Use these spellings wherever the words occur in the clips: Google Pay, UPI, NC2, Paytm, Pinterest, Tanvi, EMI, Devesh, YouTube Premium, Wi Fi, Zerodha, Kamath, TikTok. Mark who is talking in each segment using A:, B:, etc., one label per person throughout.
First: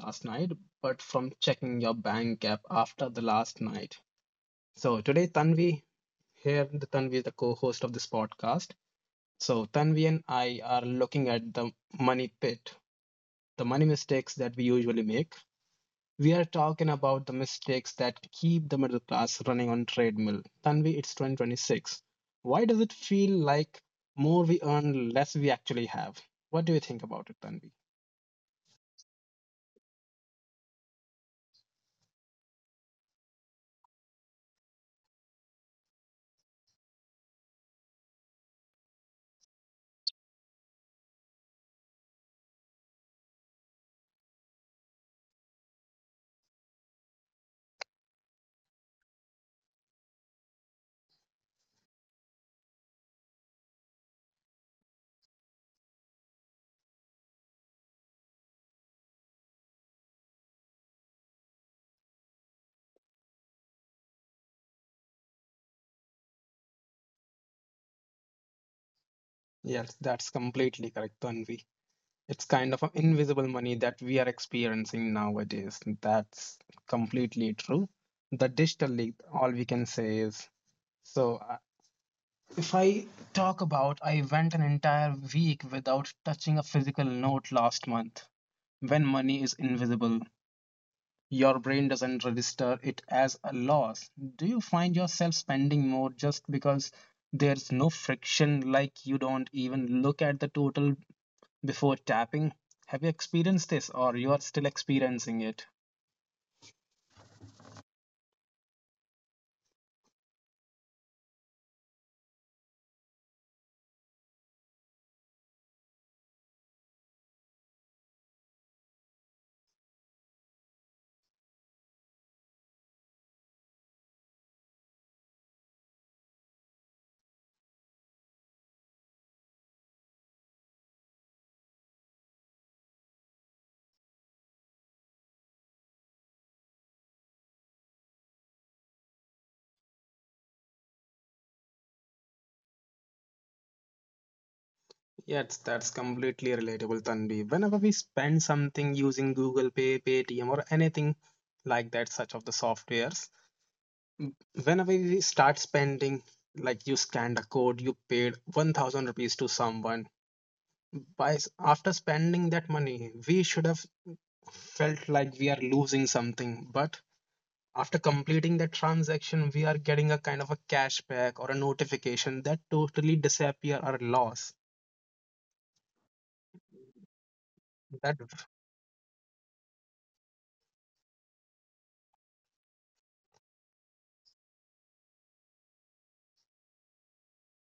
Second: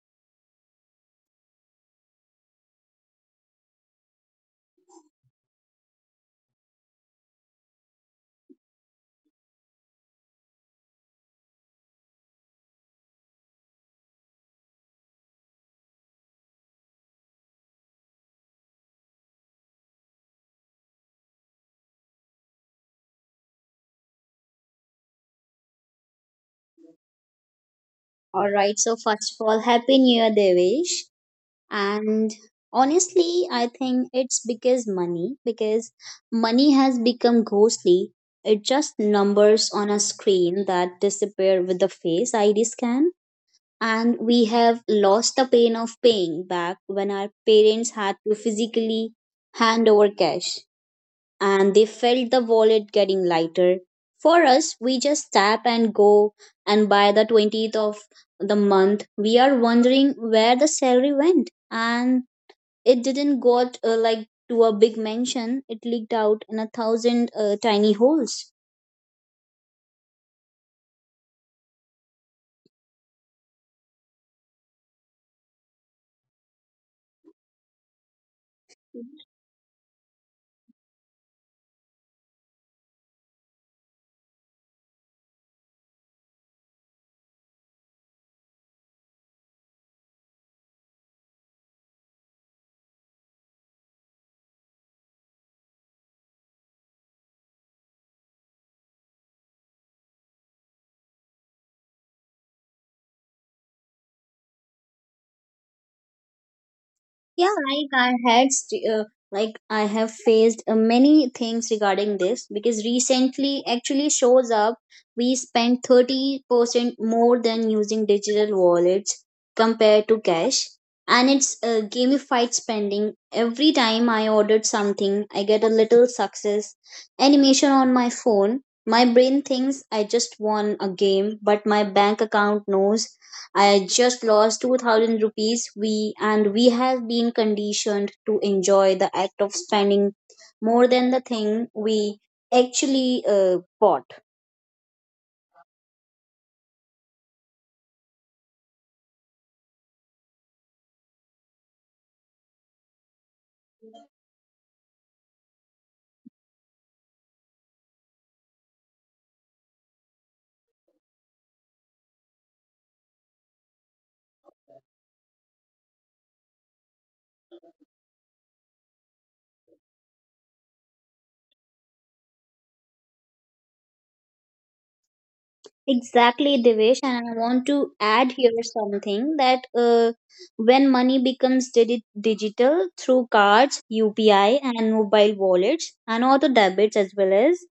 A: last night, but from checking your bank app after the last night. So today, Tanvi here, the Tanvi is the co-host of this podcast. So Tanvi and I are looking at the money pit, the money mistakes that we usually make. We are talking about the mistakes that keep the middle class running on treadmill. Tanvi, it's 2026. Why does it feel like more we earn, less we actually have? What do you think about it, Tanvi?
B: All right, so first of all, Happy New Year, Devesh. And Honestly, I think it's because money has become ghostly. It just numbers on a screen that disappear with the face ID scan. And we have lost the pain of paying back when our parents had to physically hand over cash and they felt the wallet getting lighter. For us, we just tap and go, and by the 20th of the month, we are wondering where the salary went. And it didn't go like to a big mansion, it leaked out in a thousand tiny holes.
A: Yes, that's completely correct, Tanvi. It's kind of an invisible money that we are experiencing nowadays. That's completely true. The digital leak, all we can say is so. If I talk about, I went an entire week without touching a physical note last month. When money is invisible, your brain doesn't register it as a loss. Do you find yourself spending more just because there's no friction, like you don't even look at the total before tapping? Have you experienced this or you are still experiencing it?
B: Yeah, like I have faced many things regarding this because recently actually shows up we spend 30% more than using digital wallets compared to cash. And it's gamified spending. Every time I ordered something, I get a little success animation on my phone. My brain thinks I just won a game, but my bank account knows I just lost 2,000 rupees we and we have been conditioned to enjoy the act of spending more than the thing we actually bought.
A: Yes, that's completely relatable, Tanvi. Whenever we spend something using Google Pay, Paytm, or anything like that, such of the softwares, m- whenever we start spending, like you scanned a code, you paid 1000 rupees to someone. After spending that money, we should have felt like we are losing something, but after completing that transaction, we are getting a kind of a cashback or a notification that totally disappear our loss.
B: Exactly, Devesh, and I want to
A: That
B: add here something that when money becomes digital through cards, UPI, and mobile wallets, and auto debits, as well as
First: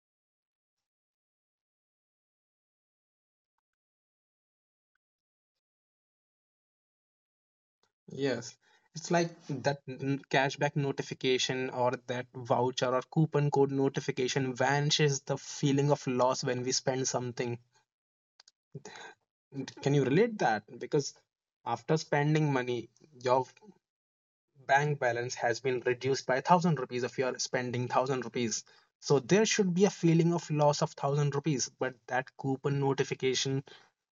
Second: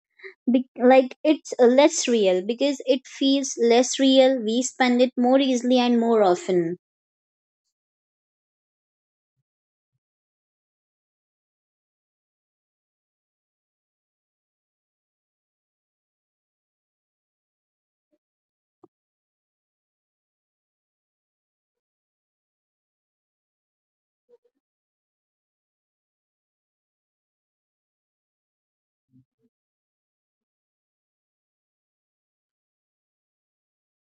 B: like it's less real because it feels less real. We spend it more easily and more often.
A: Yes, it's like that cashback notification or that voucher or coupon code notification vanishes the feeling of loss when we spend something. Can you relate that? Because after spending money, your bank balance has been reduced by 1,000 rupees if you are spending 1,000 rupees. So there should be a feeling of loss of 1,000 rupees, but that coupon notification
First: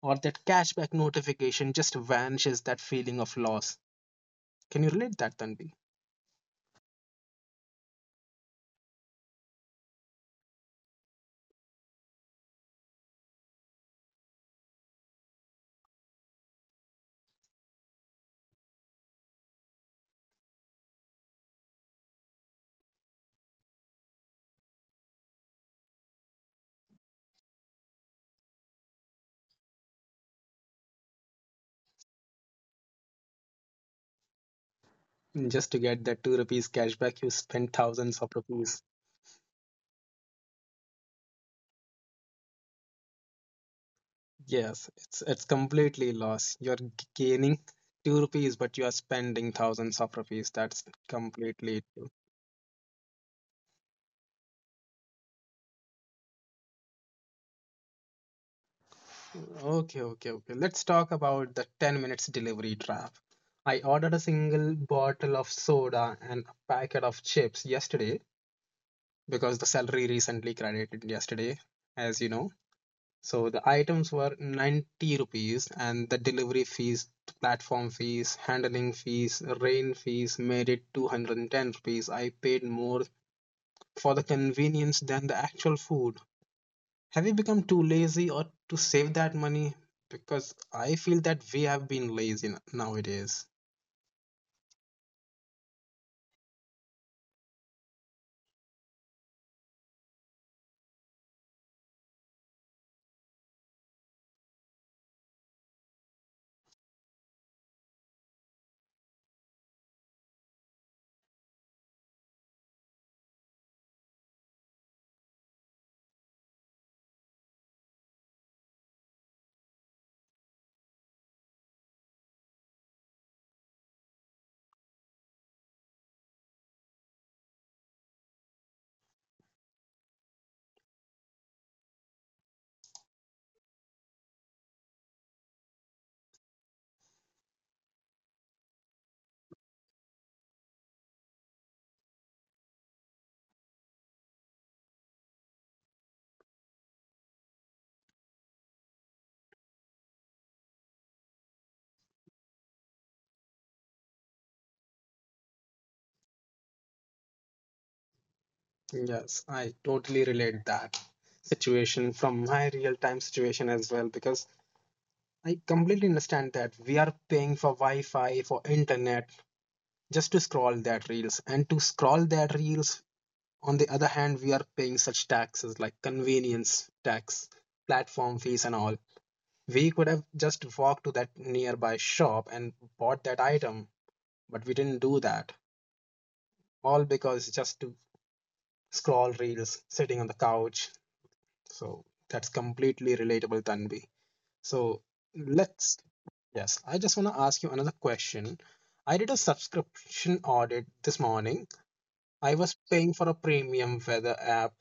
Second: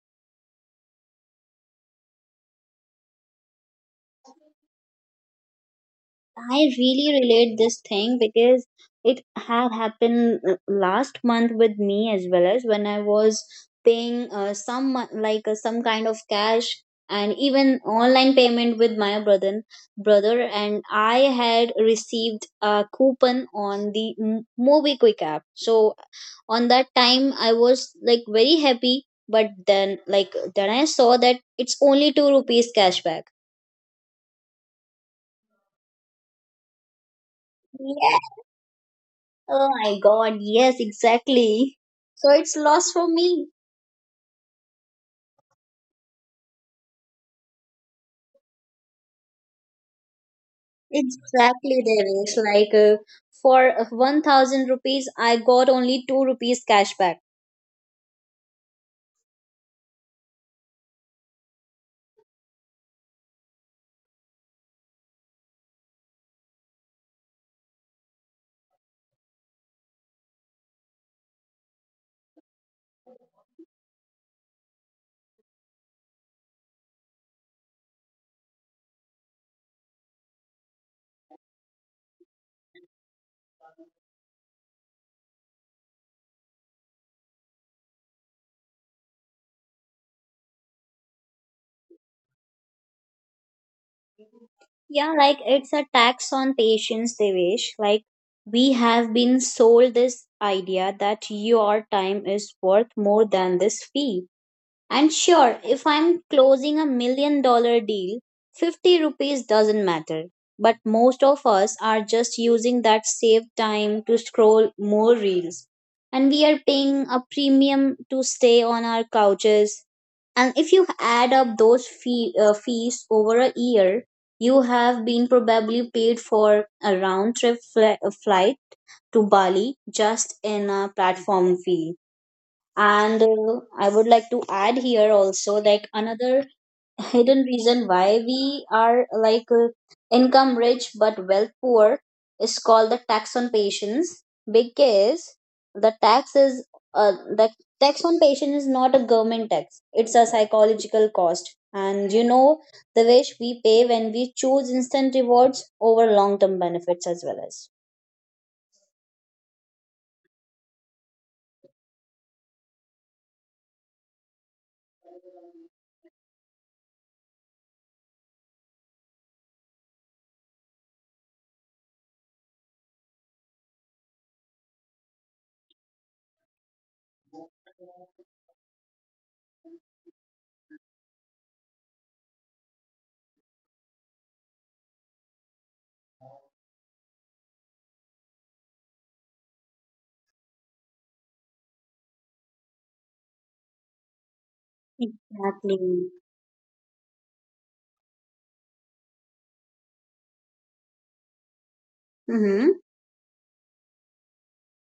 A: or that cashback notification just vanishes that feeling of loss. Can you relate that, Tanvi?
B: I really relate this thing because it had happened last month with me as well, as when I was paying some mo- like some kind of cash and even online payment with my brother and I had received a coupon on the movie quick app. So on that time I was like very happy, but then I saw that it's only 2 rupees cashback.
A: Just to get that 2 rupees cashback, you spend thousands of rupees.
B: Oh my god, yes, exactly. So it's lost for me.
A: Yes, it's completely loss. You're gaining 2 rupees, but you are spending thousands of rupees. That's completely
B: Exactly,
A: true.
B: Devesh. Like for 1,000 rupees, I got only 2 rupees cashback.
A: Okay, okay, okay. Let's talk about the 10 minutes delivery trap. I ordered a single bottle of soda and a packet of chips yesterday because the salary recently credited yesterday, as you know. So the items were 90 rupees and the delivery fees, platform fees, handling fees, rain fees made it 210 rupees. I paid more for the convenience than the actual food. Have we become too lazy or to save that money? Because I feel that we have been lazy nowadays.
B: Yeah, like it's a tax on patience, Devesh. Like we have been sold this idea that your time is worth more than this fee. And sure, if I'm closing a $1 million deal, 50 rupees doesn't matter. But most of us are just using that saved time to scroll more reels. And we are paying a premium to stay on our couches. And if you add up those fees over a year, you have been probably paid for a round trip flight to Bali just in a platform fee. And I would like to add here also like another hidden reason why we are like income rich but wealth poor is called the tax on patients, because the tax is the tax on patient is not a government tax, it's a psychological cost, and you know the wage we pay when we choose instant rewards over long term benefits, as well as
A: Yes, I totally relate that situation from my real time situation as well, because I completely understand that we are paying for Wi Fi, for internet, just to scroll that reels. And to scroll that reels, on the other hand, we are paying such taxes like convenience tax, platform fees, and all. We could have just walked to that nearby shop and bought that item, but we didn't do that, all because just to scroll reels sitting on the couch. So that's completely relatable, Tanvi. so
B: exactly.
A: let's yes I just want to ask you another question. I did a subscription audit this morning. I
B: Mm-hmm.
A: was paying for a premium weather app,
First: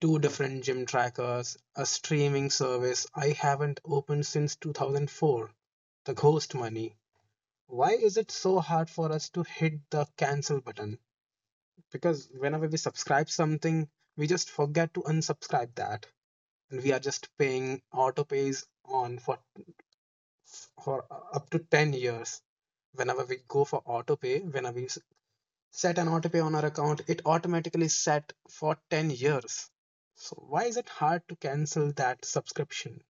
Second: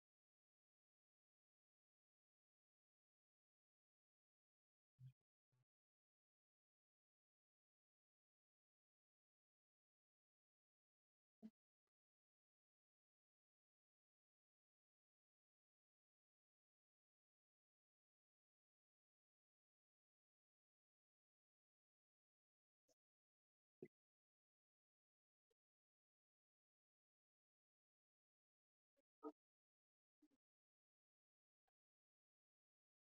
A: two different gym trackers, a streaming service I haven't opened since 2004. The ghost money. Why is it so hard for us to hit the cancel button? Because whenever we subscribe something, we just forget to unsubscribe that. And we are just paying autopays on for up to 10 years. Whenever we go for autopay, whenever we set an autopay on our account, it automatically set for 10 years. So why is it hard to cancel that subscription?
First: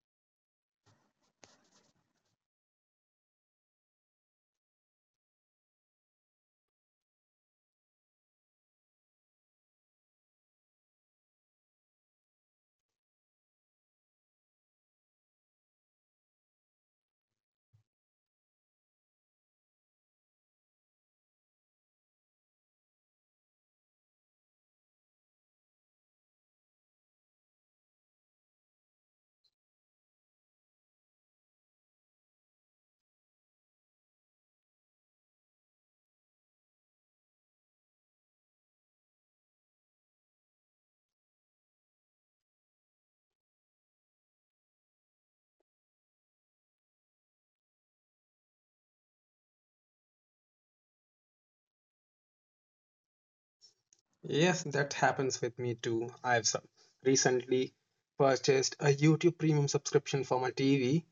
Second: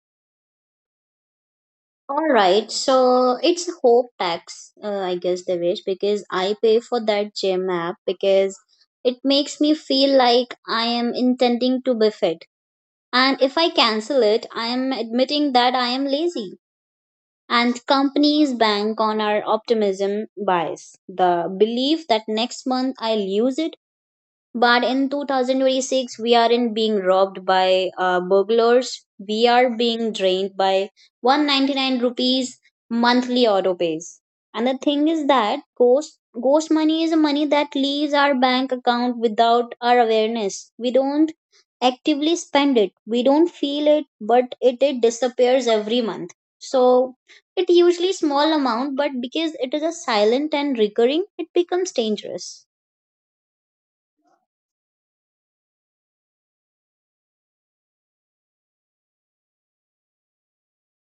B: All right, so it's a hope tax, I guess, Devesh, because I pay for that gym app because it makes me feel like I am intending to be fit. And if I cancel it, I am admitting that I am lazy. And companies bank on our optimism bias, the belief that next month I'll use it, but in 2026, we aren't being robbed by burglars. We are being drained by 199 rupees monthly auto pays. And the thing is that ghost money is money that leaves our bank account without our awareness. We don't actively spend it. We don't feel it, but it disappears every month. So it usually small amount, but because it is a silent and recurring, it becomes dangerous.
A: Yes, that happens with me too. I've recently purchased a YouTube Premium subscription for my TV,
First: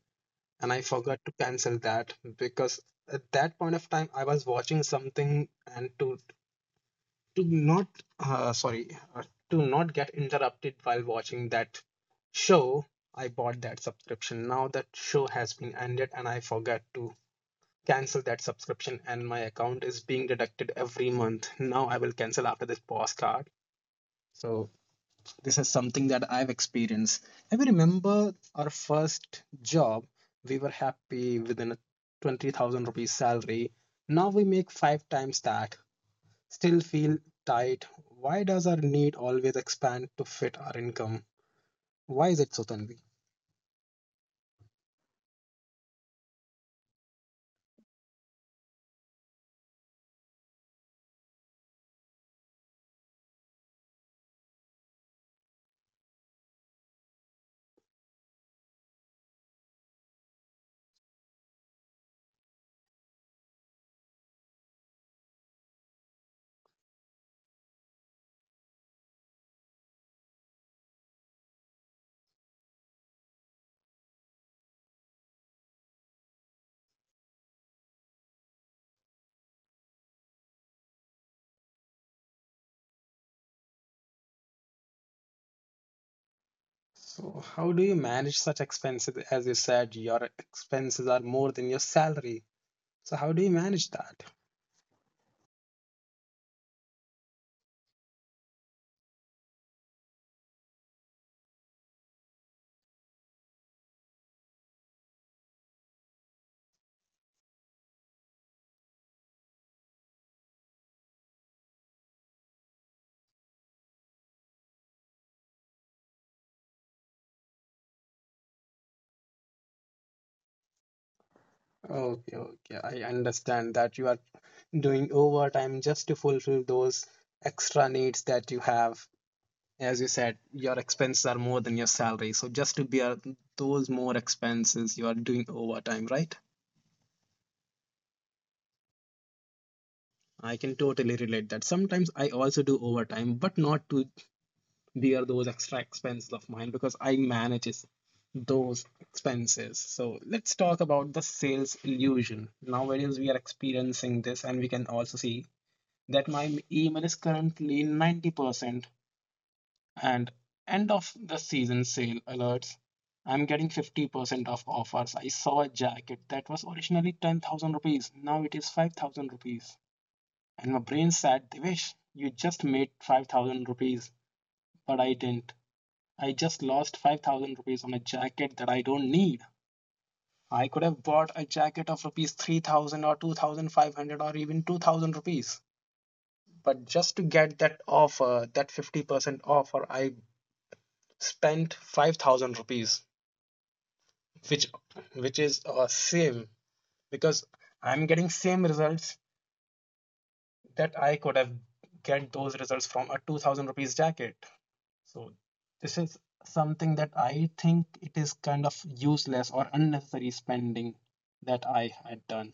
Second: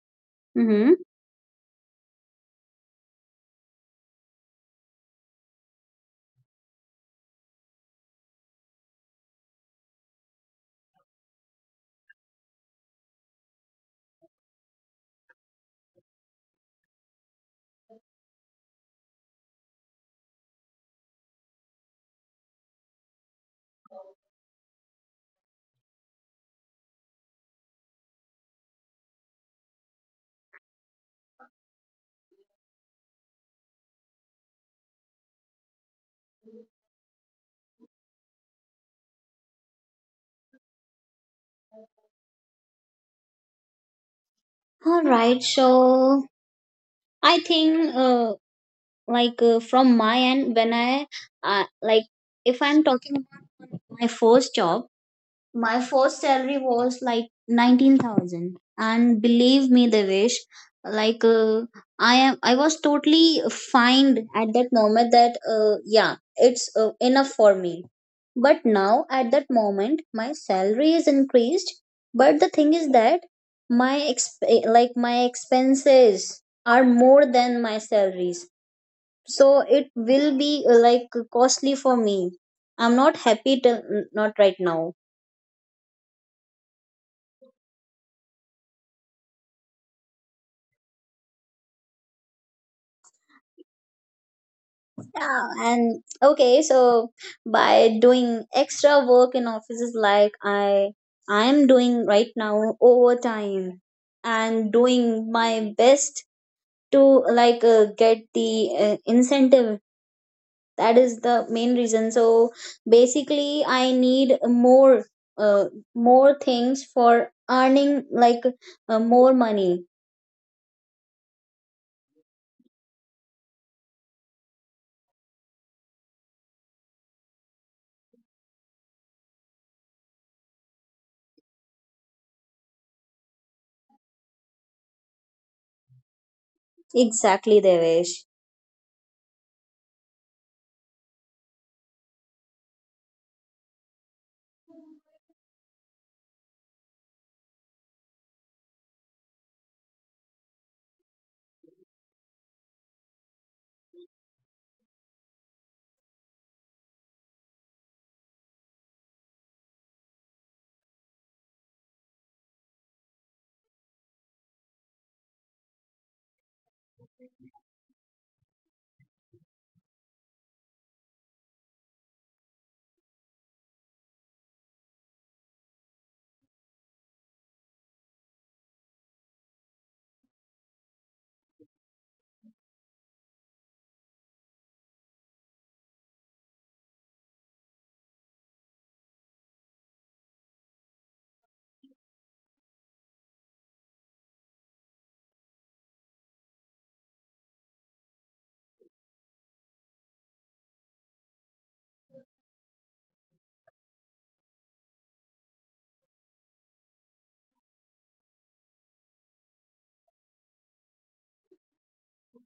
A: and I
B: Mm-hmm.
A: forgot to cancel that because at that point of time I was watching something, and to not uh, sorry uh, to not get interrupted while watching that show. I bought that subscription. Now that show has been ended and I forgot to cancel that subscription, and my account is being deducted every month. Now I will cancel after this postcard. So this is something that I've experienced. I remember our first job, we were happy within a 20,000 rupees salary. Now we make five times that, still feel tight? Why does our need always expand to fit our income? Why is it so, Tanvi?
B: All right, so I think from my end, when I uh, like if I'm talking about my first job, my first salary was like 19,000 and believe me Devesh, like uh, I was totally fine at that moment that yeah, it's enough for me, but now at that moment my salary is increased, but the thing is that my expenses are more than my salaries, so it will be like costly for me. I'm not happy till not right now.
A: So, how do you manage such expenses? As you said, your expenses are more than your salary. So, how do you manage that?
B: Yeah, and okay, so by doing extra work in offices like I am doing right now, overtime, and doing my best to like get the incentive. That is the main reason. So basically, I need uh, more things for earning like more money.
A: Okay, okay, I understand that you are doing overtime just to fulfill those extra needs that you have. As you said, your expenses are more than your salary. So, just to bear those more expenses, you are doing overtime, right?
B: Exactly, Devesh.
A: I can totally relate that. Sometimes I also do overtime, but not to bear those extra expenses of mine because I manages those expenses. So let's talk about the sales illusion. Nowadays we are experiencing this, and we can also see that my email is currently 90% and end of the season sale alerts. I'm getting 50% of offers. I saw a jacket that was originally 10,000 rupees. Now it is 5,000 rupees. And my brain said, Devesh, you just made 5,000 rupees. But I didn't. I just lost 5,000 rupees on a jacket that I don't need. I could have bought a jacket of rupees 3,000 or 2,500 or even 2,000 rupees. But just to get that offer, that 50% offer, I spent 5,000 rupees, which which is same, because I'm getting same results that I could have get those results from a 2,000 rupees jacket. So this is something that I think it is kind of useless or unnecessary spending that I had done.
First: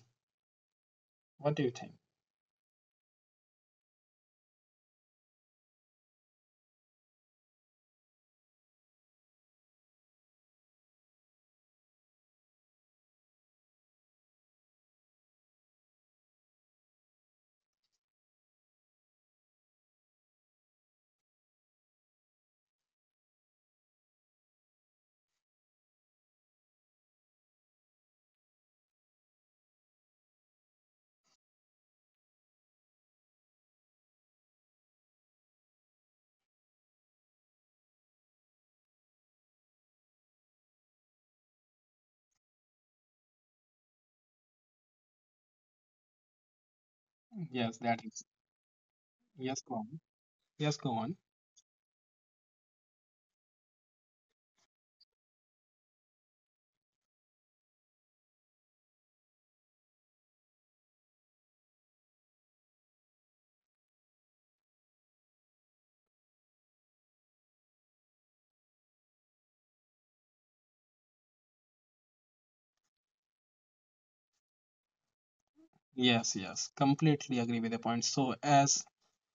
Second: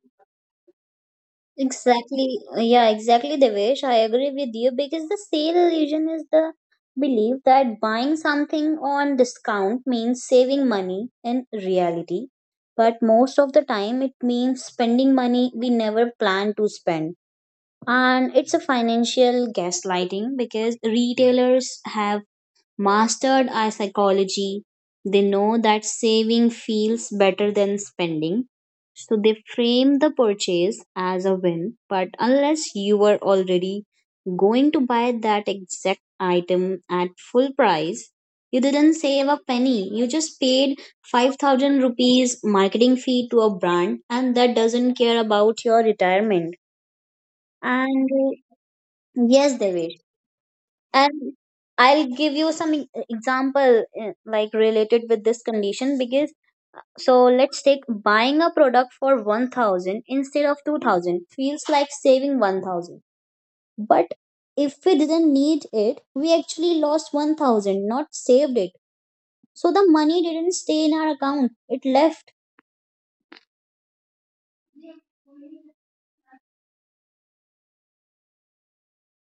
A: What do you think?
B: Exactly. Yeah, exactly, Devesh. I agree with you because the sale illusion is the belief that buying something on discount means saving money in reality. But most of the time, it means spending money we never planned to spend. And it's a financial gaslighting because retailers have mastered our psychology. They know that saving feels better than spending. So they frame the purchase as a win. But unless you were already going to buy that exact item at full price, you didn't save a penny. You just paid 5,000 rupees marketing fee to a brand and that doesn't care about your retirement.
A: Yes,
B: And
A: that is.
B: yes,
A: Yes, go
B: Devesh,
A: on. Yes, go
B: and
A: on.
B: I'll give you some example, like related with this condition. Because so let's take buying a product for 1,000 instead of 2,000 feels like saving 1,000, but if we didn't need it, we actually lost 1,000, not saved it. So the money didn't stay in our account, it left.
A: Yes, yes. Completely agree with the point. So as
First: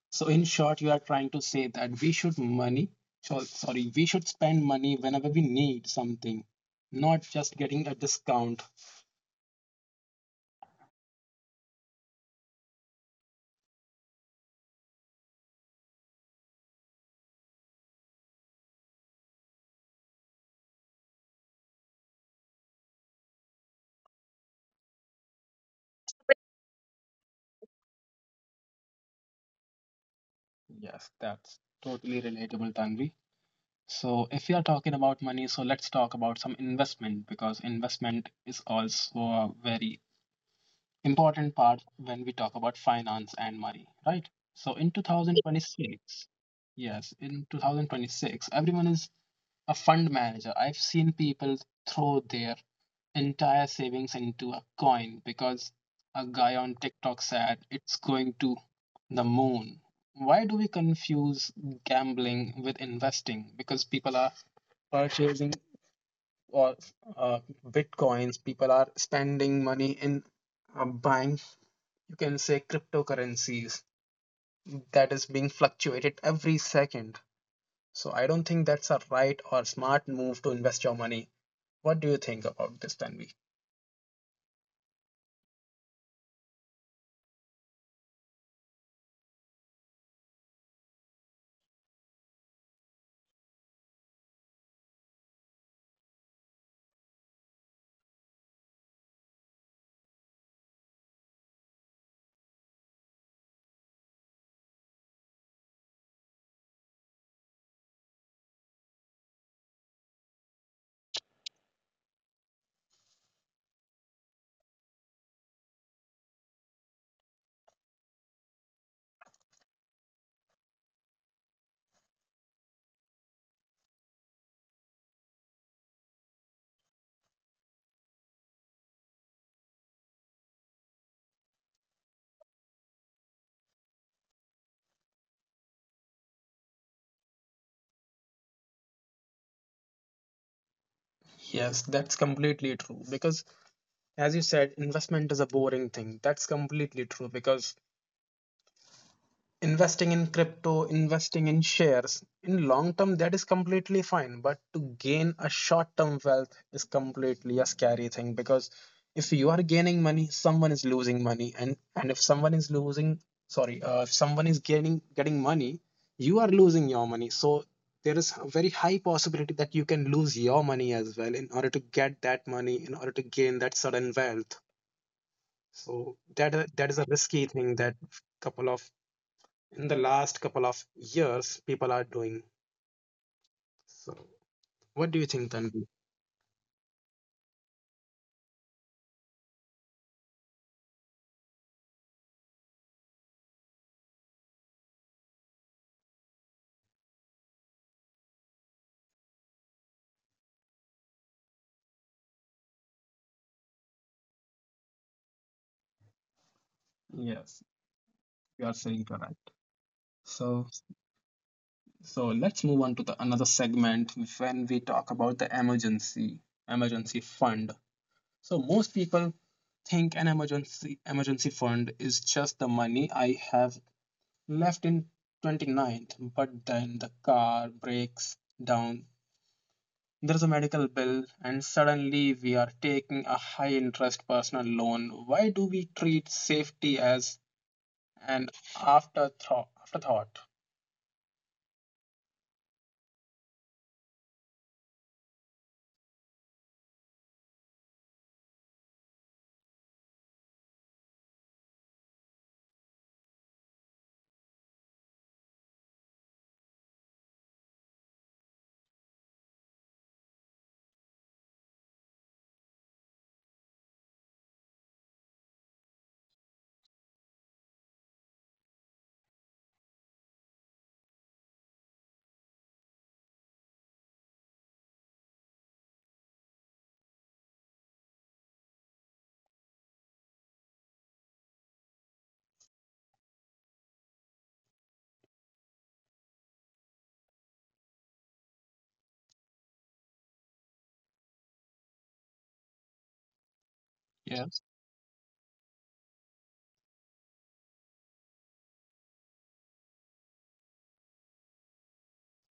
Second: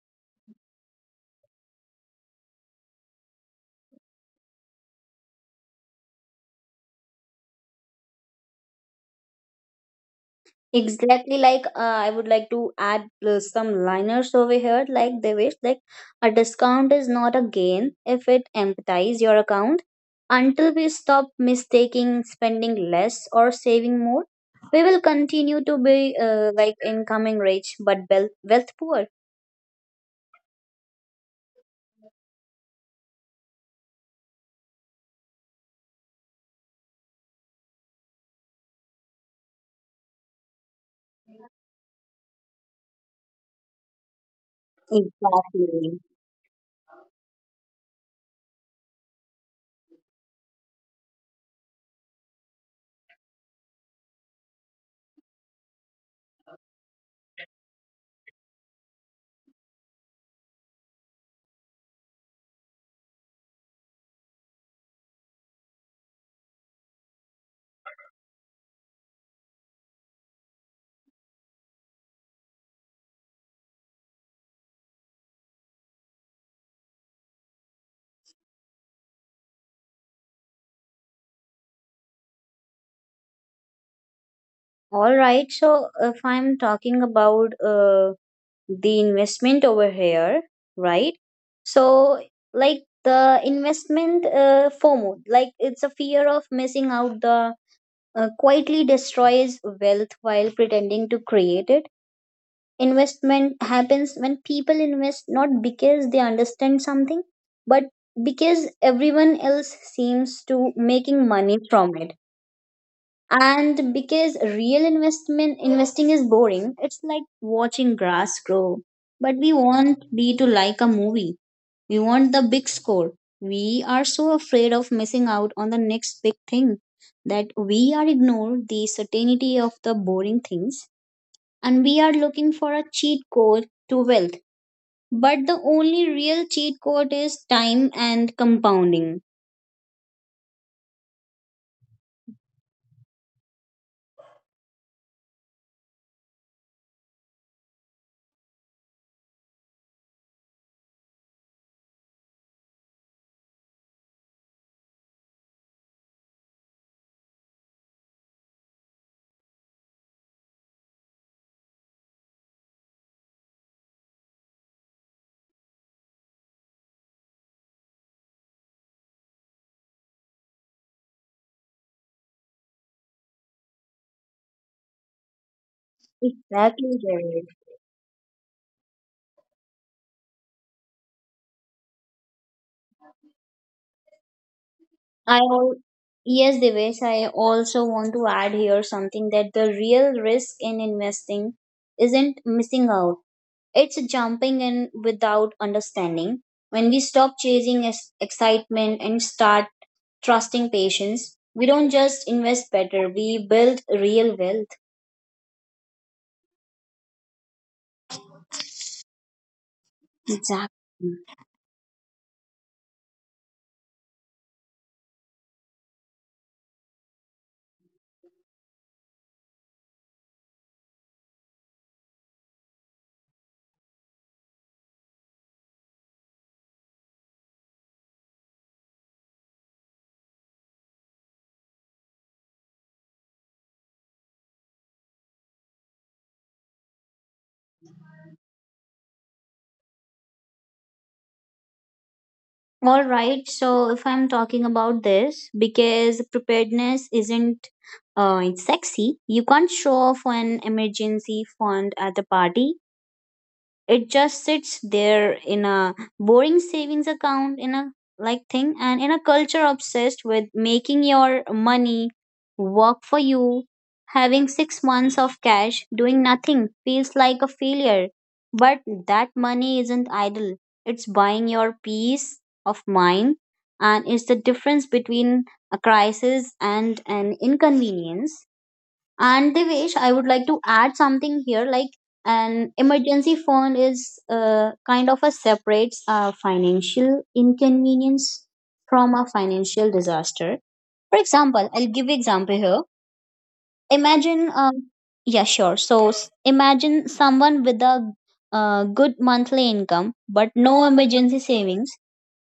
A: so in short, you are trying to say that we should spend money whenever we need something, not just getting a discount.
B: Exactly. Like I would like to add some liners over here. Like they wish, like a discount is not a gain if it empties your account. Until we stop mistaking spending less or saving more, we will continue to be like incoming rich but wealth poor.
A: Yes, that's totally relatable, Tanvi. So if we are talking about money, so let's talk about some investment, because investment is also a very important part when we talk about finance and money, right? So in
B: Exactly.
A: 2026, yes, in 2026, everyone is a fund manager. I've seen people throw their entire savings into a coin because a guy on TikTok said it's going to the moon. Why do we confuse gambling with investing? Because people are purchasing or uh, bitcoins, people are spending money in buying, you can say, cryptocurrencies that is being fluctuated every second. So I don't think that's a right or smart move to invest your money. What do you think about this, Tanvi?
B: All right. So if I'm talking about the investment over here, right? So like the investment FOMO, like it's a fear of missing out. The quietly destroys wealth while pretending to create it. Investment happens when people invest not because they understand something, but because everyone else seems to making money from it. And because real investment investing is boring, it's like watching grass grow, but we want be to like a movie. We want the big score. We are so afraid of missing out on the next big thing that we are ignore the certainty of the boring things, and we are looking for a cheat code to wealth, but the only real cheat code is time and compounding.
A: Yes, that's completely true because, as you said, investment is a boring thing. That's completely true because investing in crypto, investing in shares, in long term, that is completely fine. But to gain a short term wealth is completely a scary thing, because if you are gaining money, someone is losing money, and if someone is losing, sorry, if someone is gaining getting money, you are losing your money. So there is a very high possibility that you can lose your money as well in order to get that money, in order to gain that sudden wealth. So that
B: Exactly,
A: is a
B: Jared.
A: risky thing that couple of in the last couple of years people are doing. So, what do you
B: I
A: think,
B: al-
A: Tanvi?
B: yes, Devesh, I also want to add here something that the real risk in investing isn't missing out. It's jumping in without understanding. When we stop chasing excitement and start trusting patience, we don't just invest better, we build real wealth.
A: Yes, you are saying correct. So,
B: Exactly.
A: so let's move on to the another segment when we talk about the emergency fund. So most people think an emergency fund is just the money I have left in twenty ninth, but then the car breaks down. There's a medical bill and suddenly we are taking a high interest personal loan. Why do we treat safety as an afterthought?
B: All right. So if I'm talking about this, because preparedness isn't it's sexy. You can't show off an emergency fund at the party, it just sits there in a boring savings account, in a like thing. And in a culture obsessed with making your money work for you, having 6 months of cash doing nothing feels like a failure. But that money isn't idle, it's buying your peace of mind, and it's the difference between a crisis and an inconvenience. And Devesh, I would like to add something here. Like an emergency fund is kind of a separates a financial inconvenience from a financial disaster. For example, I'll give you example here. Imagine,
A: Yes,
B: yeah, sure. So imagine someone with a good monthly income but no emergency savings.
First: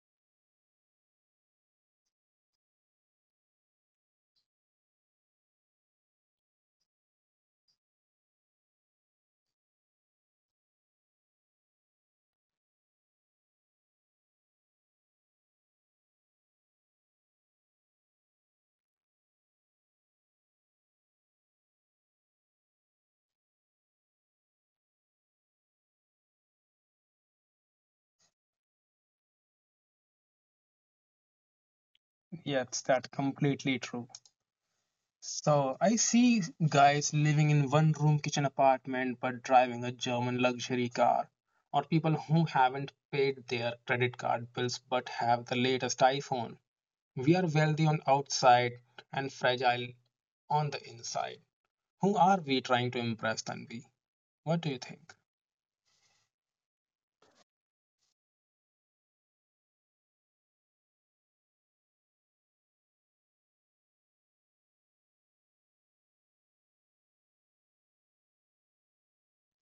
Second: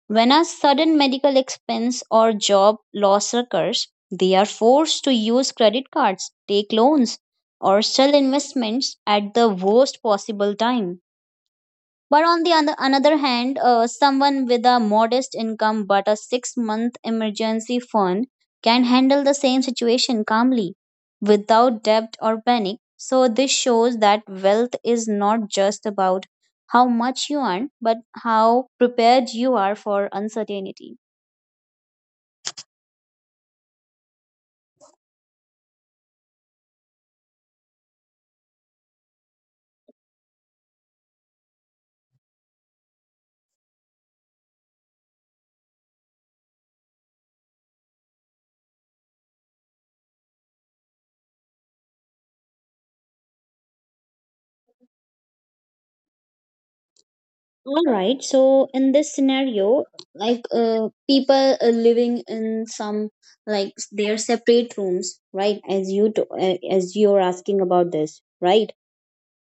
B: When a sudden medical expense or job loss occurs, they are forced to use credit cards, take loans, or sell investments at the worst possible time. But on the another hand, someone with a modest income but a 6-month emergency fund can handle the same situation calmly without debt or panic. So, this shows that wealth is not just about how much you earn, but how prepared you are for uncertainty.
A: yes, that's completely true. So I see guys living in one room kitchen apartment but driving a German luxury car, or people who haven't paid their credit card bills but have the latest iPhone. We are wealthy on outside and fragile on the inside. Who are we trying to impress, Tanvi? What do you think?
B: All right. So in this scenario, like people are living in some like their separate rooms, right? As you're asking about this, right?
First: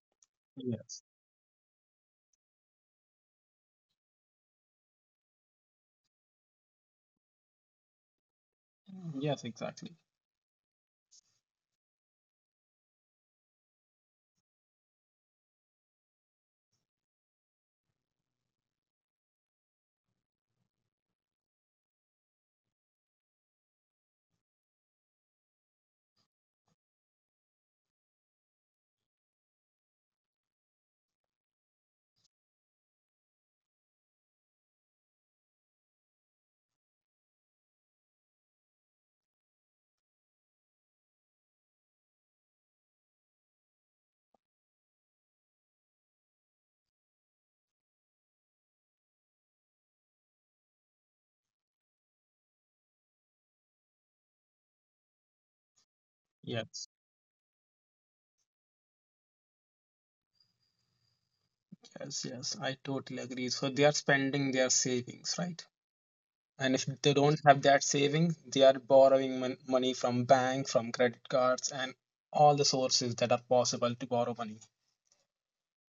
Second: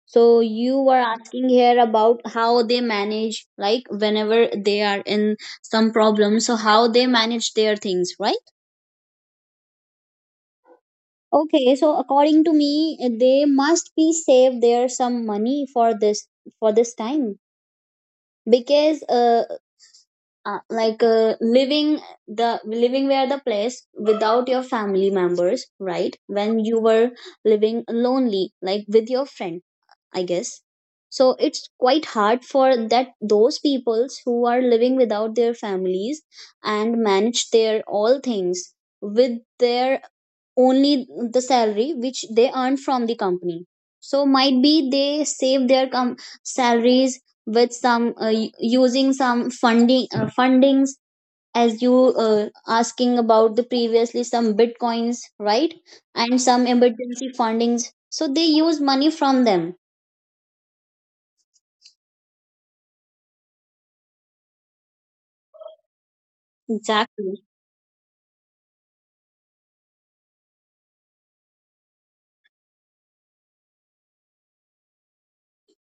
B: So you
A: Yes.
B: were asking here about how they manage, like whenever they are in some problem. So how they manage their things, right?
A: Yes, exactly.
B: Okay. So according to me, they must be save their some money for this time because living the living where the place without your family members, right? When you were living lonely like with your friend, I guess. So it's quite hard for that those peoples who are living without their families and manage their all things with their only the salary which they earn from the company. So might be they save their salaries with some using some fundings, as you asking about the previously some bitcoins, right? And some
A: Yes.
B: emergency fundings, so they use money from them.
A: Yes, yes, I totally agree. So they are spending their savings, right? And if they don't
B: Exactly.
A: have that saving, they are borrowing money from bank, from credit cards, and all the sources that are possible to borrow money.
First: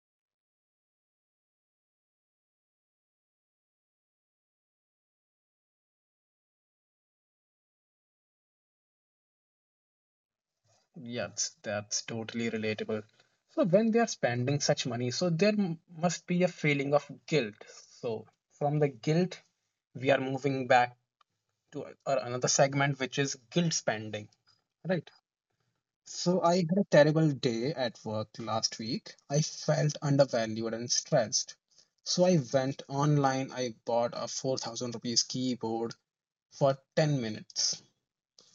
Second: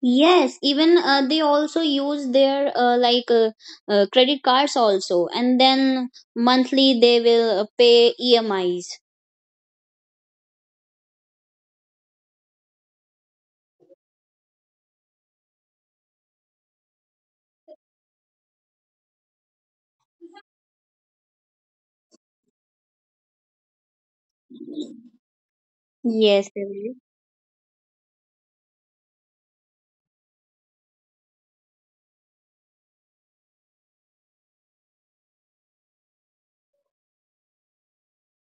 B: Yes, even they also use their credit cards also, and then monthly they will pay emis.
A: Yes, that's totally relatable. So when they are spending such money, so there must be a feeling of guilt. So from the guilt, we are moving back to a- or another segment, which is guilt spending. Right. So
B: Yes,
A: I had a
B: Devesh.
A: terrible day at work last week. I felt undervalued and stressed. So I went online. I bought a 4,000 rupees keyboard for 10 minutes,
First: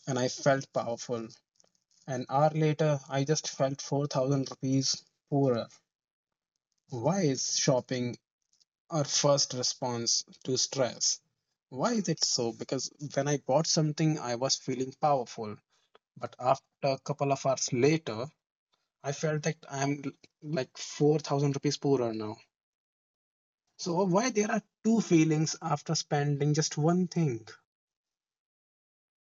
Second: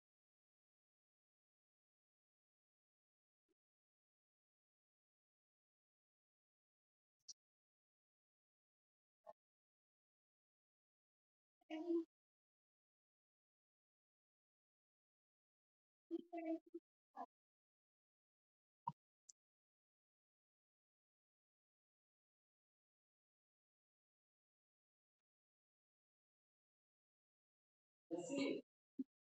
A: and I felt powerful. An hour later, I just felt 4,000 rupees poorer. Why is shopping our first response to stress? Why is it so? Because when I bought something, I was feeling powerful. But after a couple of hours later, I felt that I'm like 4,000 rupees poorer now. So why there are two feelings after spending just one thing?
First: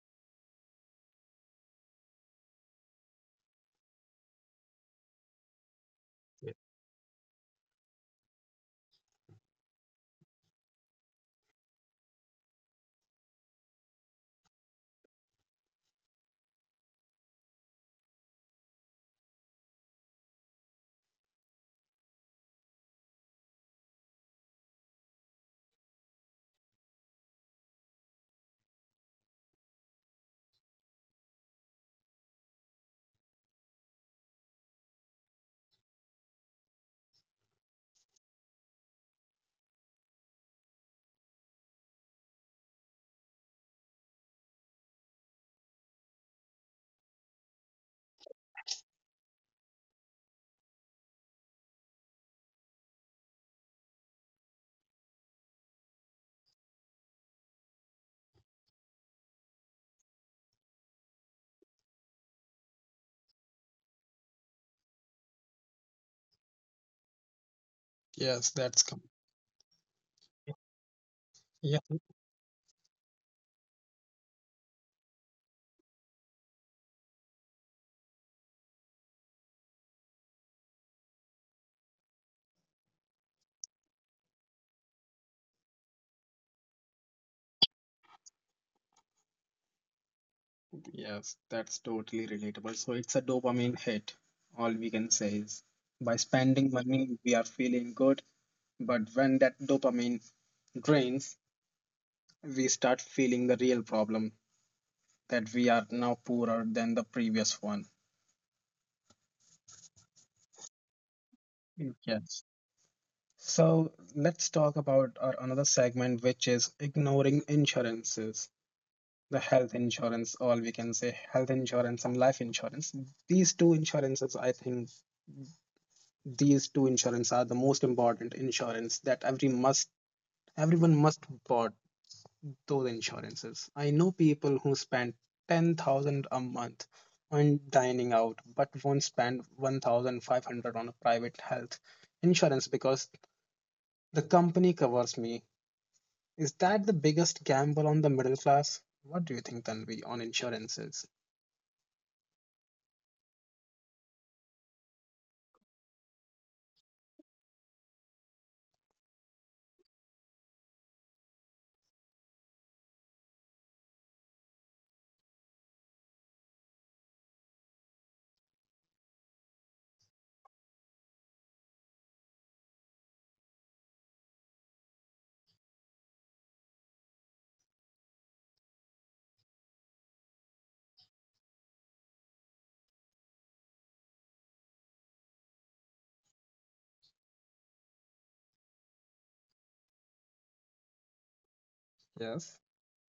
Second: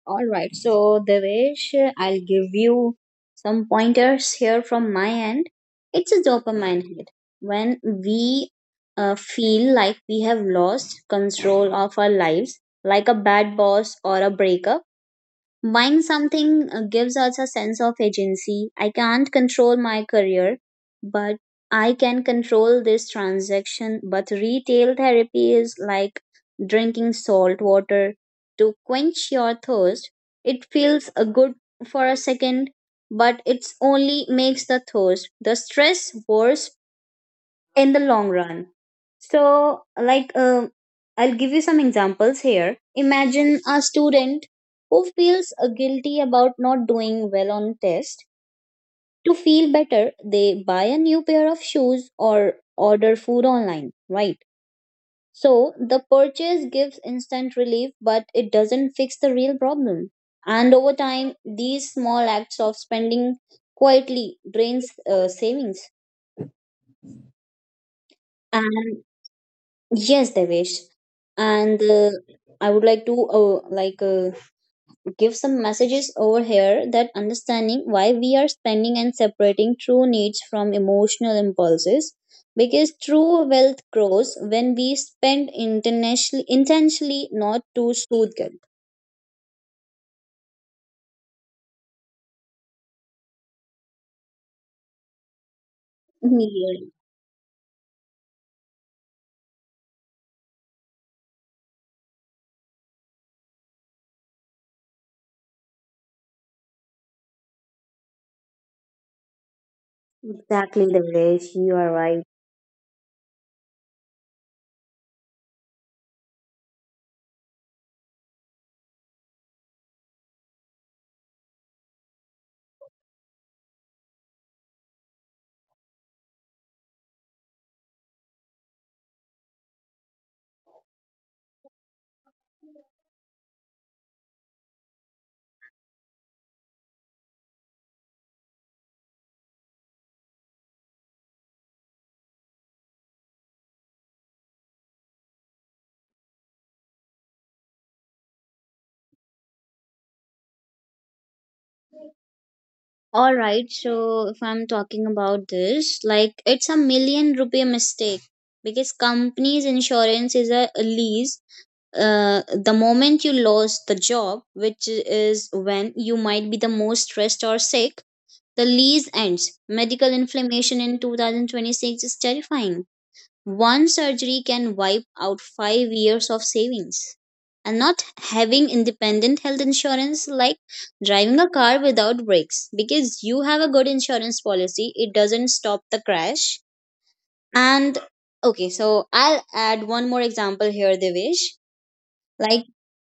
B: All right. So, Devesh, I'll give you some pointers here from my end. It's a
A: Ye-
B: dopamine hit. When we feel like we have lost control of our lives, like a bad boss or a breakup, buying something gives us a sense of agency. I can't control my career, but I can control this transaction. But retail therapy is like drinking salt water to quench your thirst. It feels good for a second, but it's only makes the thirst, the stress worse in the long run. So, like, I'll give you some examples here. Imagine a student who feels guilty about not doing well on test. To feel better, they buy a new pair of shoes or order food online, right? So, the purchase gives instant relief, but it doesn't fix the real problem. And over time, these small acts of spending quietly drains savings.
A: Yes, that's
B: And
A: com-
B: yes, Devesh. And
A: yeah,
B: I would like to give some messages over here that understanding why we are spending and separating true needs from emotional impulses, because true wealth grows when we spend internationally intentionally, not to soothe guilt.
A: yes, that's totally relatable. So it's a dopamine hit. All we can say is by spending
B: Yeah,
A: money, we are feeling good, but when that dopamine drains, we start feeling the real problem that we are now poorer than the previous one.
B: exactly, Devesh. You are right.
A: Yes. So let's talk about our another segment, which is ignoring insurances, the health insurance, or we can say health insurance and life insurance. These two insurances, I think, these two insurance are the most important insurance that everyone must bought those insurances. I know people who spend 10,000 a month on dining out, but won't spend 1,500 on a private health insurance because the company covers me. Is that the biggest gamble on the middle class? What do you think, Tanvi, on insurances?
B: All right, so if I'm talking about this, like it's a million rupee mistake because company's insurance is a lease. The moment you lost the job, which is when you might be the most stressed or sick, the lease ends. Medical inflammation in 2026 is terrifying. One surgery can wipe out 5 years of savings. And not having independent health insurance like driving a car without brakes because you have a good insurance policy, it doesn't stop the crash. And okay, so I'll add one more example here, Devesh.
A: Yes.
B: Like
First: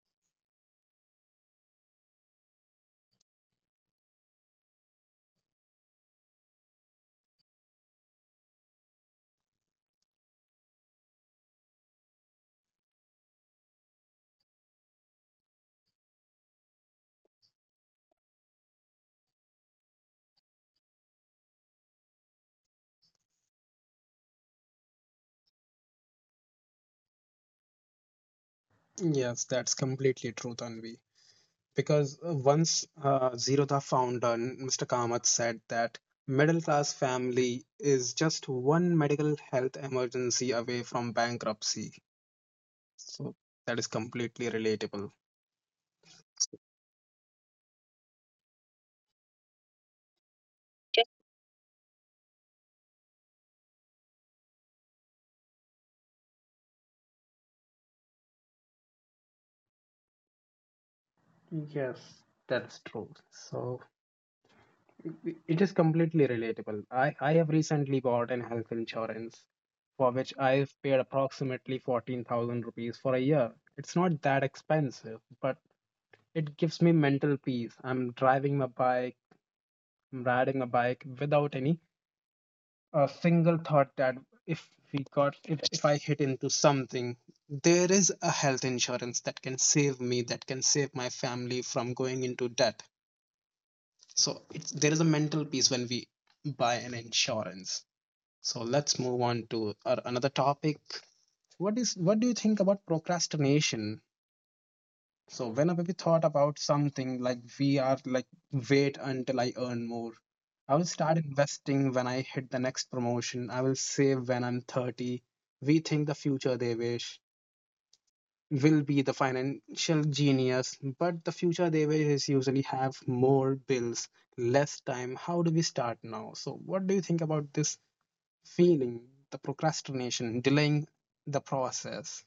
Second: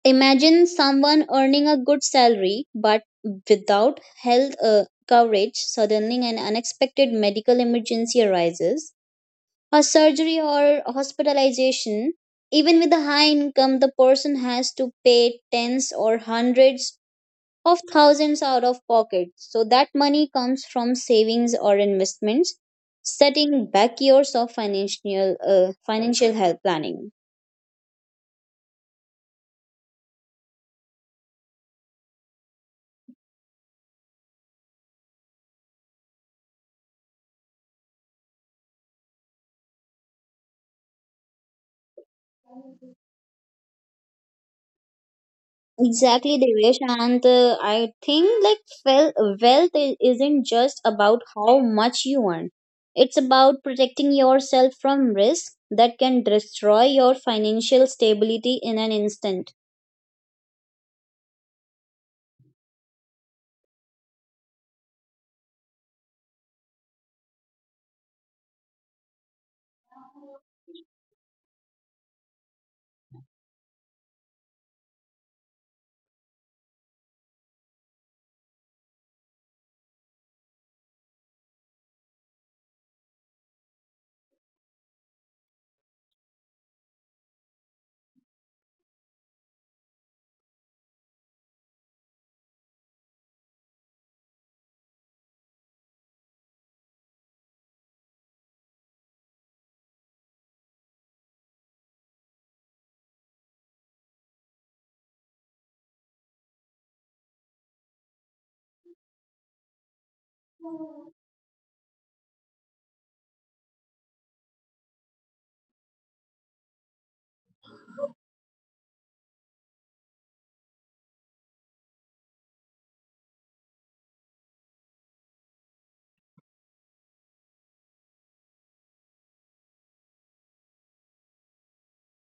B: imagine someone earning a good salary but without health coverage. Suddenly, an unexpected medical emergency arises, a surgery or hospitalization. Even with a high income, the person has to pay tens or hundreds of thousands out of pocket. So, that money comes from savings or investments, setting back years of financial health planning.
A: Yes, that's completely true, Tanvi. Because once Zerodha founder Mr. Kamath said that middle class family is just one medical health emergency away from bankruptcy. So that is completely relatable.
B: Exactly, Devesh, and I think like wealth isn't just about how much you earn. It's about protecting yourself from risk that can destroy your financial stability in an instant.
A: Yes, that's true. So it is completely relatable. I have recently bought an health insurance for which I've paid approximately 14,000 rupees for a year. It's not that expensive, but it gives me mental peace. I'm riding a bike without any a single thought that if we got if I hit into something, there is a health insurance that can save me, that can save my family from going into debt. So it's there is a mental peace when we buy an insurance. So let's move on to our another topic. What do you think about procrastination? So whenever we thought about something, like we are like, wait until I earn more. I will start investing when I hit the next promotion. I will save when I'm 30. We think the future they wish will be the financial genius, but the future they wish is usually have more bills, less time. How do we start now? So what do you think about this feeling, the procrastination delaying the process?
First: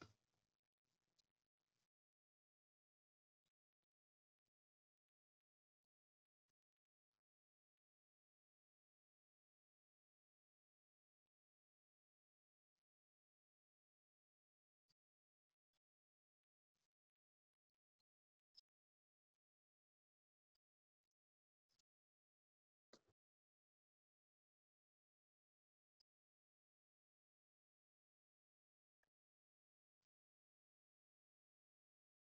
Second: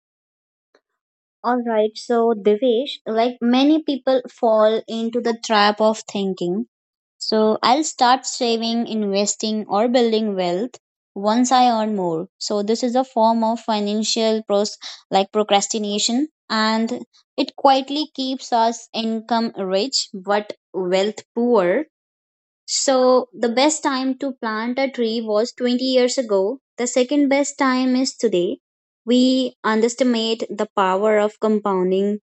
B: All right, so Devesh, like many people fall into the trap of thinking, so I'll start saving, investing, or building wealth once I earn more. So this is a form of financial pros like procrastination, and it quietly keeps us income rich but wealth poor. So the best time to plant a tree was 20 years ago. The second best time is today. We underestimate the power of compounding.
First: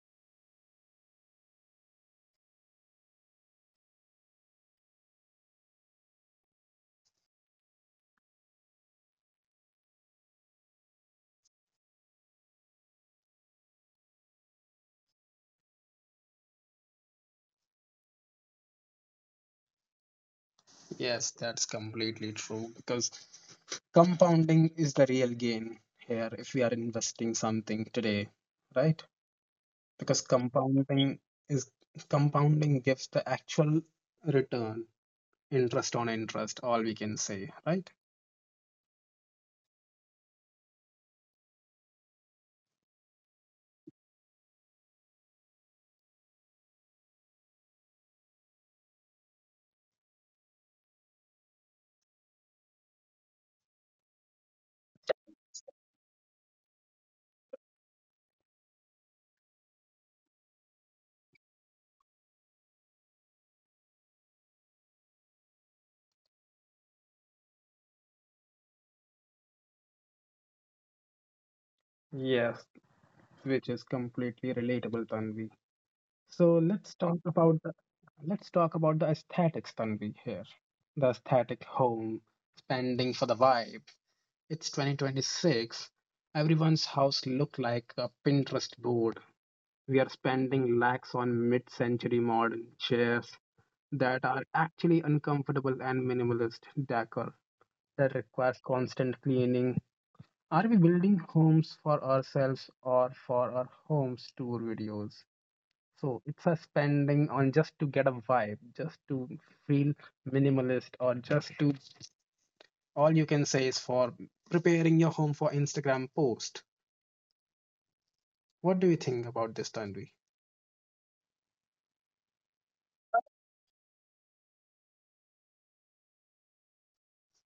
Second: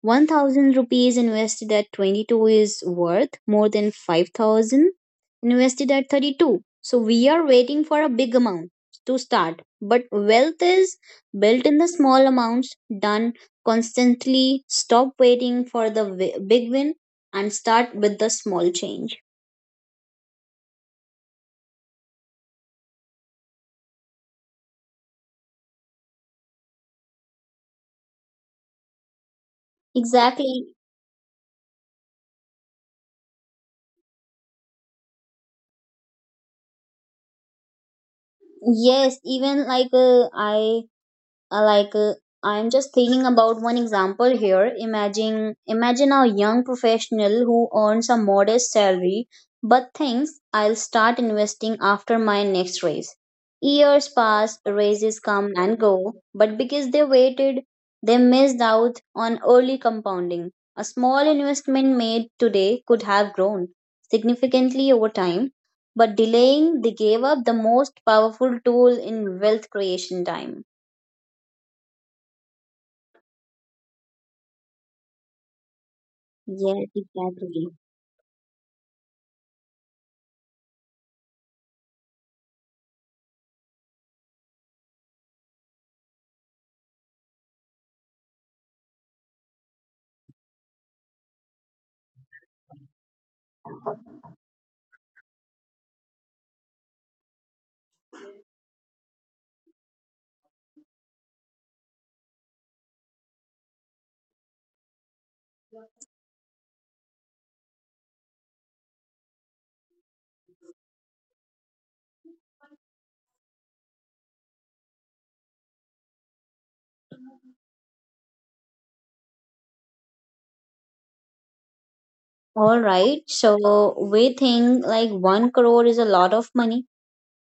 B: 1,000 rupees invested at 22 is worth more than 5,000 invested at 32. So we are waiting for a big amount to start. But wealth is built in the small amounts, done constantly. Stop waiting for the big win and start with the small change.
A: Yes, that's completely true because compounding is the real gain here, if we are investing something today, right? Because
B: Exactly.
A: is compounding gives the actual return, interest on interest, all we can say, right?
B: Yes, even like uh, like uh, I'm just thinking about one example here. Imagine imagine a young professional who earns a modest salary but thinks I'll start investing after my next raise. Years pass, raises come and go, but because they waited, they missed out on early compounding. A small investment made today could have grown significantly over time, but delaying, they gave up the most powerful tool in wealth creation: time.
A: Yes, which is completely relatable, Tanvi. So
B: Yes, exactly.
A: let's talk about the aesthetics, Tanvi, here. The aesthetic home, spending for the vibe. It's 2026. Everyone's house look like a Pinterest board. We are spending lakhs on mid-century modern chairs that are actually uncomfortable, and minimalist decor that requires constant cleaning. Are we building homes for ourselves or for our homes tour videos? So it's a spending on just to get a vibe, just to feel minimalist, or just to, all you can say is, for preparing your home for Instagram post. What do you think about this, Tanvi?
B: All right. So we think like one crore is a lot of money,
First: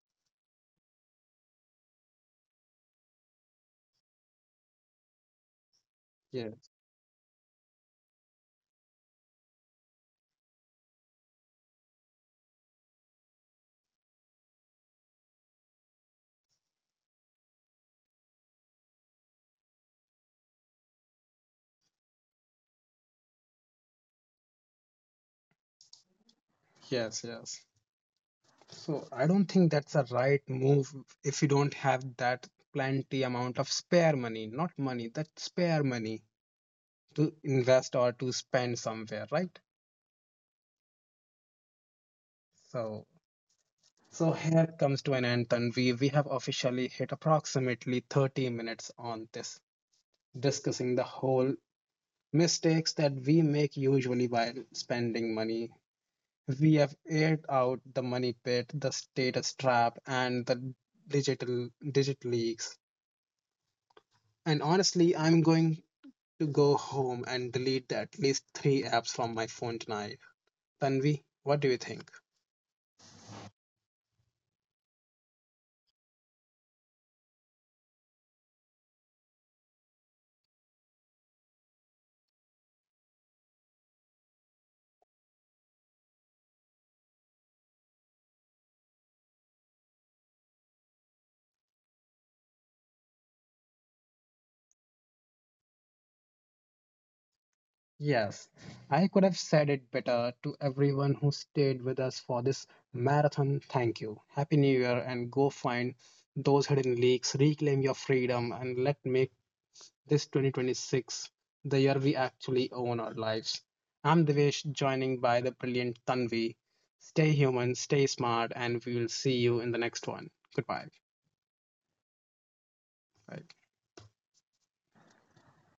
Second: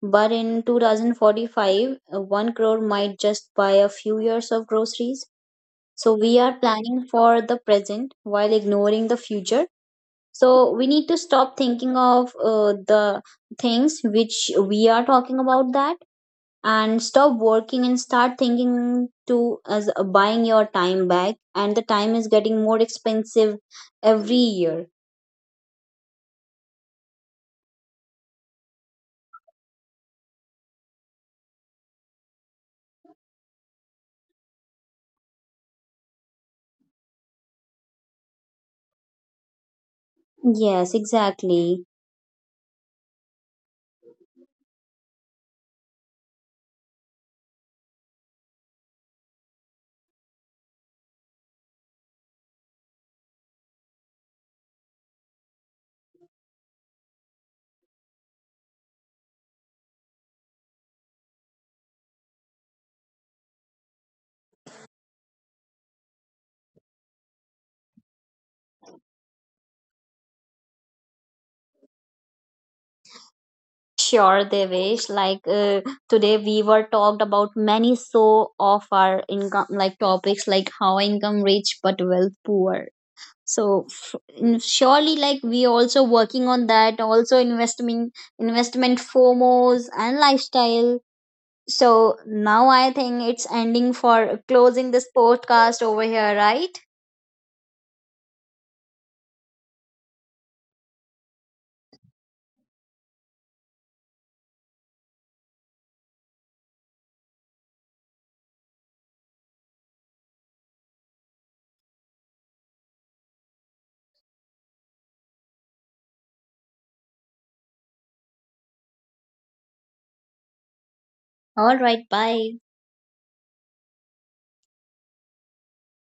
B: but in 2045, one crore might just buy a few years of groceries. So we
A: Yeah.
B: are planning for the present while ignoring the future. So we need to stop thinking of the things which we are talking about that, and stop working and start thinking to as buying your time back, and the time is getting more expensive every year.
A: Yes. Yes. So I don't think that's a right move if you don't have that plenty amount of spare money, not money, that spare money to invest or to spend somewhere, right?
B: Yes, exactly.
A: So So here comes to an end, Tanvi. We have officially hit approximately 30 minutes on this, discussing the whole mistakes that we make usually while spending money. We have aired out the money pit, the status trap, and the digital digit leaks. And honestly, I'm going to go home and delete at least 3 apps from my phone tonight. Tanvi, what do you think?
B: Sure, Devesh. Like today, we were talked about many so of our income, like topics like how income rich but wealth poor. So surely, like we also working on that. Also investment, investment FOMOs and lifestyle. So now I think it's ending for closing this podcast over here, right?
A: Yes, I could have said it better to everyone who stayed with us for this marathon. Thank you. Happy New Year, and go find those hidden leaks, reclaim your freedom, and let make this 2026 the year we actually own our lives. I'm Devesh, joining by the brilliant Tanvi. Stay human, stay smart, and we will see you in the next one. Goodbye.
B: All right, bye.
A: Bye.